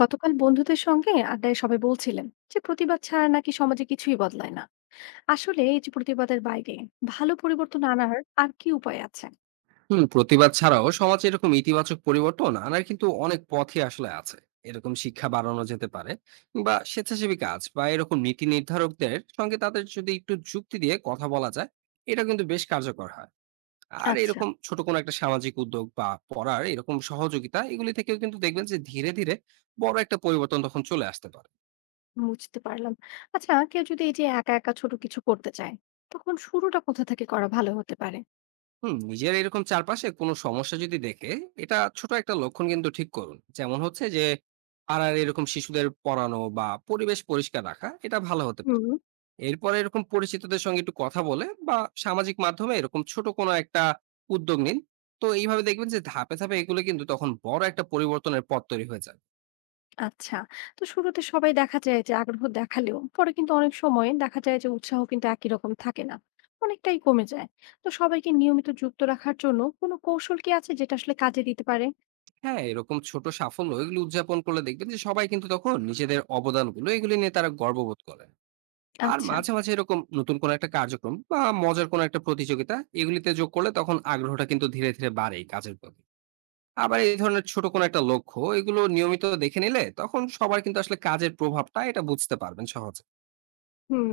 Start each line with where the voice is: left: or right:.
left: গতকাল বন্ধুদের সঙ্গে আড্ডায় সবাই বলছিলেন যে প্রতিবাদ ছাড়া নাকি সমাজে কিছুই বদলায় না। আসলে এই যে প্রতিবাদের বাইরে ভালো পরিবর্তন আনার আর কি উপায় আছে?
right: হুম। প্রতিবাদ ছাড়াও সমাজে এরকম ইতিবাচক পরিবর্তন আনার কিন্তু অনেক পথই আসলে আছে। এরকম শিক্ষা বাড়ানো যেতে পারে, বা স্বেচ্ছাসেবী কাজ, বা এরকম নীতি নির্ধারকদের সঙ্গে তাদের যদি একটু যুক্তি দিয়ে কথা বলা যায়, এটা কিন্তু বেশ কার্যকর হয়। আর
left: আচ্ছা,
right: এরকম ছোট কোনো একটা সামাজিক উদ্যোগ বা পড়ার এরকম সহযোগিতা, এগুলি থেকেও কিন্তু দেখবেন যে ধীরে ধীরে বড় একটা পরিবর্তন তখন চলে আসতে পারে।
left: বুঝতে পারলাম। আচ্ছা, কেউ যদি এই যে একা একা ছোট কিছু করতে চায়, তখন শুরুটা কোথা থেকে করা ভালো হতে পারে?
right: হুম, নিজের এরকম চারপাশে কোনো সমস্যা যদি দেখে, এটা ছোট একটা লক্ষণ কিন্তু ঠিক করুন। যেমন হচ্ছে যে পাড়ার এরকম শিশুদের পড়ানো বা পরিবেশ পরিষ্কার রাখা, এটা ভালো হতে পারে।
left: হুম।
right: এরপরে এরকম পরিচিতদের সঙ্গে একটু কথা বলে বা সামাজিক মাধ্যমে এরকম ছোট কোনো একটা উদ্যোগ নিন। তো এইভাবে দেখবেন যে ধাপে ধাপে এগুলো কিন্তু তখন বড় একটা পরিবর্তনের পথ তৈরি হয়ে যায়।
left: আচ্ছা। তো শুরুতে সবাই দেখা যায় যে আগ্রহ দেখালেও পরে কিন্তু অনেক সময় দেখা যায় যে উৎসাহ কিন্তু একই রকম থাকে না, অনেকটাই কমে যায়। তো সবাইকে নিয়মিত যুক্ত রাখার জন্য কোনো কৌশল কি আছে যেটা আসলে কাজে দিতে পারে?
right: হ্যাঁ, এরকম ছোট সাফল্য এগুলো উদযাপন করলে দেখবেন যে সবাই কিন্তু তখন নিজেদের অবদানগুলো এগুলি নিয়ে তারা গর্ববোধ করে। আর
left: আচ্ছা।
right: মাঝে, মাঝে এরকম নতুন কোনো একটা কার্যক্রম বা মজার কোনো একটা প্রতিযোগিতা এগুলিতে যোগ করলে তখন আগ্রহটা কিন্তু ধীরে, ধীরে বাড়ে এই কাজের প্রতি। আবার এই ধরনের ছোট কোনো একটা লক্ষ্য এগুলো নিয়মিত দেখে নিলে তখন সবার কিন্তু আসলে কাজের প্রভাবটা এটা বুঝতে পারবেন সহজে।
left: হুম।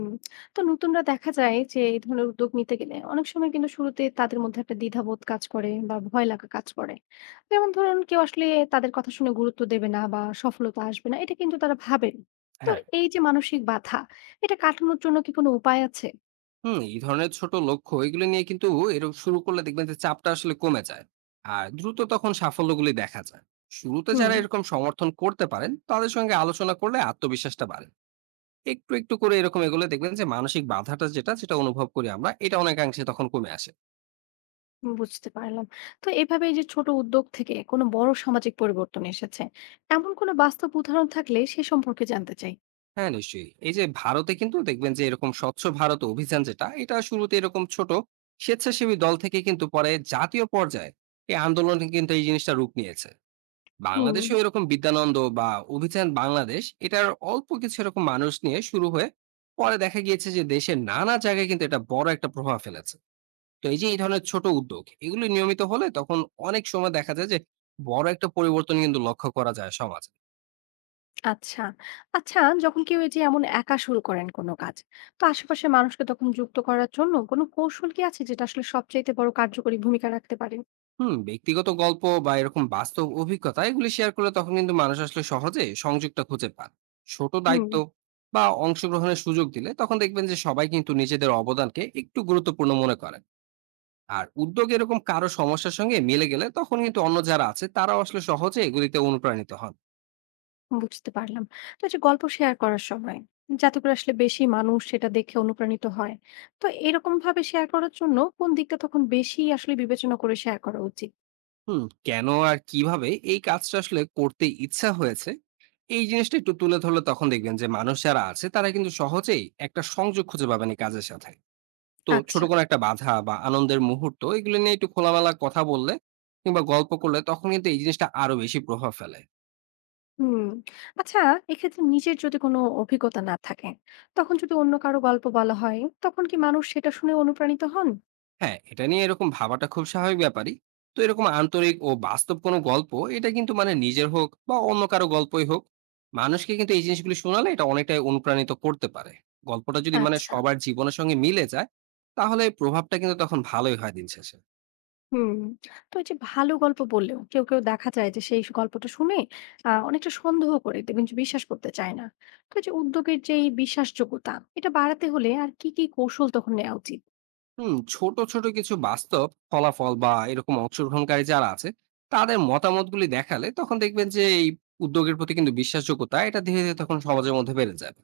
left: তো নতুনরা দেখা যায় যে এই ধরনের উদ্যোগ নিতে গেলে অনেক সময় কিন্তু শুরুতে তাদের মধ্যে একটা দ্বিধাবোধ কাজ করে বা ভয় লাগা কাজ করে। যেমন ধরুন কেউ আসলে তাদের কথা শুনে গুরুত্ব দেবে না বা সফলতা আসবে না এটা কিন্তু তারা ভাবেন। তো
right: হ্যাঁ।
left: এই যে মানসিক বাধা এটা কাটানোর জন্য কি কোনো উপায় আছে?
right: হুম, এই ধরনের ছোট লক্ষ্য এগুলো নিয়ে কিন্তু এরকম শুরু করলে দেখবেন যে চাপটা আসলে কমে যায়। আর দ্রুত তখন সাফল্যগুলি দেখা যায়। শুরুতে
left: হুম,
right: যারা এরকম সমর্থন করতে পারেন তাদের সঙ্গে আলোচনা করলে আত্মবিশ্বাসটা বাড়ে। একটু, একটু করে এরকম এগুলো দেখবেন যে মানসিক বাধাটা যেটা, সেটা অনুভব করি আমরা, এটা অনেকাংশে তখন কমে আসে।
left: বুঝতে পারলাম। তো এভাবে এই যে ছোট উদ্যোগ থেকে কোনো বড় সামাজিক পরিবর্তন এসেছে, এমন কোনো বাস্তব উদাহরণ থাকলে সে সম্পর্কে জানতে চাই।
right: হ্যাঁ, নিশ্চয়ই। এই যে ভারতে কিন্তু দেখবেন যে এরকম স্বচ্ছ ভারত অভিযান যেটা, এটা শুরুতে এরকম ছোট স্বেচ্ছাসেবী দল থেকে কিন্তু পরে জাতীয় পর্যায়ে এই আন্দোলনে কিন্তু এই জিনিসটা রূপ নিয়েছে।
left: হুম।
right: বাংলাদেশেও এরকম বিদ্যানন্দ বা অভিযান বাংলাদেশ, এটার অল্প কিছু এরকম মানুষ নিয়ে শুরু হয়ে পরে দেখা গিয়েছে যে দেশের নানা জায়গায় কিন্তু এটা বড় একটা প্রভাব ফেলেছে। তো এই যে এই ধরনের ছোট উদ্যোগ এগুলি নিয়মিত হলে তখন অনেক সময় দেখা যায় যে বড় একটা পরিবর্তন কিন্তু লক্ষ্য করা যায় সমাজে।
left: আচ্ছা। আচ্ছা, যখন কেউ এই যে এমন একা শুরু করেন কোনো কাজ, তো আশেপাশের মানুষকে তখন যুক্ত করার জন্য কোনো কৌশল কি আছে যেটা আসলে সবচাইতে বড় কার্যকরী ভূমিকা রাখতে পারে?
right: হুম, ব্যক্তিগত গল্প বা এরকম বাস্তব অভিজ্ঞতা এগুলি শেয়ার করলে তখন কিন্তু মানুষ আসলে সহজে সংযোগটা খুঁজে পান। ছোট
left: হুম,
right: দায়িত্ব বা অংশগ্রহণের সুযোগ দিলে তখন দেখবেন যে সবাই কিন্তু নিজেদের অবদানকে একটু গুরুত্বপূর্ণ মনে করেন। আর উদ্যোগ এরকম কারো সমস্যার সঙ্গে মিলে গেলে তখন কিন্তু অন্য যারা আছে তারাও আসলে সহজে এগুলিতে অনুপ্রাণিত হন।
left: বুঝতে পারলাম। তো এই যে গল্প শেয়ার করার সময় যাতে করে আসলে বেশি মানুষ সেটা দেখে অনুপ্রাণিত হয়, তো এরকম ভাবে শেয়ার করার জন্য কোন দিকটা তখন বেশি আসলে বিবেচনা করে শেয়ার করা উচিত?
right: হুম, কেন আর কিভাবে এই কাজটা আসলে করতে ইচ্ছা হয়েছে, এই জিনিসটা একটু তুলে ধরলে তখন দেখবেন যে মানুষ যারা আছে তারা কিন্তু সহজেই একটা সংযোগ খুঁজে পাবেন এই কাজের সাথে। তো ছোট
left: আচ্ছা।
right: কোনো একটা বাধা বা আনন্দের মুহূর্ত এগুলো নিয়ে একটু খোলামেলা কথা বললে কিংবা গল্প করলে তখন কিন্তু এই জিনিসটা আরো বেশি প্রভাব ফেলে।
left: হুম। আচ্ছা, এক্ষেত্রে নিজের যদি কোনো অভিজ্ঞতা না থাকে, তখন যদি অন্য কারো গল্প বলা হয়, তখন কি মানুষ সেটা শুনে অনুপ্রাণিত হন?
right: হ্যাঁ, এটা নিয়ে এরকম ভাবাটা খুব স্বাভাবিক ব্যাপারই। তো এরকম আন্তরিক ও বাস্তব কোনো গল্প, এটা কিন্তু মানে নিজের হোক বা অন্য কারো গল্পই হোক, মানুষকে কিন্তু এই জিনিসগুলো শোনালে এটা অনেকটাই অনুপ্রাণিত করতে পারে। গল্পটা যদি মানে
left: আচ্ছা।
right: সবার জীবনের সঙ্গে মিলে যায়, তাহলে প্রভাবটা কিন্তু তখন ভালোই হয় দিন শেষে।
left: হুম। তো এই যে ভালো গল্প বললেও কেউ, কেউ দেখা যায় যে সেই গল্পটা শুনে অনেকটা সন্দেহ করে দেখবেন যে বিশ্বাস করতে চায় না। তো এই যে উদ্যোগের যে এই বিশ্বাসযোগ্যতা এটা বাড়াতে হলে আর কি কৌশল তখন নেওয়া উচিত?
right: হুম, ছোট ছোট কিছু বাস্তব ফলাফল বা এরকম অংশগ্রহণকারী যারা আছে তাদের মতামতগুলি দেখালে তখন দেখবেন যে এই উদ্যোগের প্রতি কিন্তু বিশ্বাসযোগ্যতা এটা ধীরে ধীরে তখন সমাজের মধ্যে বেড়ে যাবে।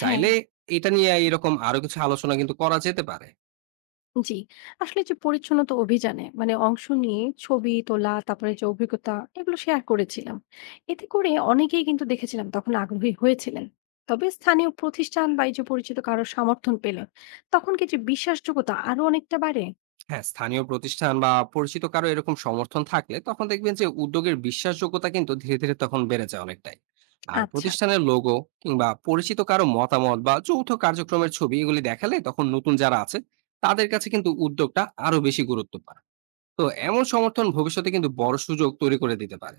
left: হ্যাঁ।
right: চাইলে এটা নিয়ে এরকম আরো কিছু আলোচনা কিন্তু করা যেতে পারে।
left: জি। আসলে যে পরিচ্ছন্নতা অভিযানে মানে অংশ নিয়ে ছবি তোলা, তারপরে যে অভিজ্ঞতা এগুলো শেয়ার করেছিলাম। এতে করে অনেকেই কিন্তু দেখেছিলাম তখন আগ্রহী হয়েছিলেন। তবে স্থানীয় প্রতিষ্ঠান বা এই যে পরিচিত কারো সমর্থন পেলে তখন কি যে বিশ্বাসযোগ্যতা আরো অনেকটা বাড়ে?
right: হ্যাঁ, স্থানীয় প্রতিষ্ঠান বা পরিচিত কারো এরকম সমর্থন থাকলে তখন দেখবেন যে উদ্যোগের বিশ্বাসযোগ্যতা কিন্তু ধীরে ধীরে তখন বেড়ে যায় অনেকটাই। আর
left: আচ্ছা।
right: প্রতিষ্ঠানের লোগো কিংবা পরিচিত কারো মতামত বা যৌথ কার্যক্রমের ছবি এগুলি দেখালে তখন নতুন যারা আছে তাদের কাছে কিন্তু উদ্যোগটা আরো বেশি গুরুত্ব পায়। তো এমন সমর্থন ভবিষ্যতে কিন্তু বড় সুযোগ তৈরি করে দিতে পারে।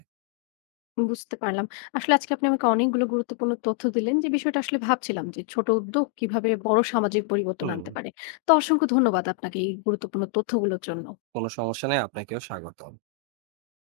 left: বুঝতে পারলাম। আসলে আজকে আপনি আমাকে অনেকগুলো গুরুত্বপূর্ণ তথ্য দিলেন যে বিষয়টা আসলে ভাবছিলাম যে ছোট উদ্যোগ কিভাবে বড় সামাজিক পরিবর্তন
right: হুম,
left: আনতে পারে। তো অসংখ্য ধন্যবাদ আপনাকে এই গুরুত্বপূর্ণ তথ্যগুলোর জন্য।
right: কোনো সমস্যা নেই। আপনাকেও স্বাগত।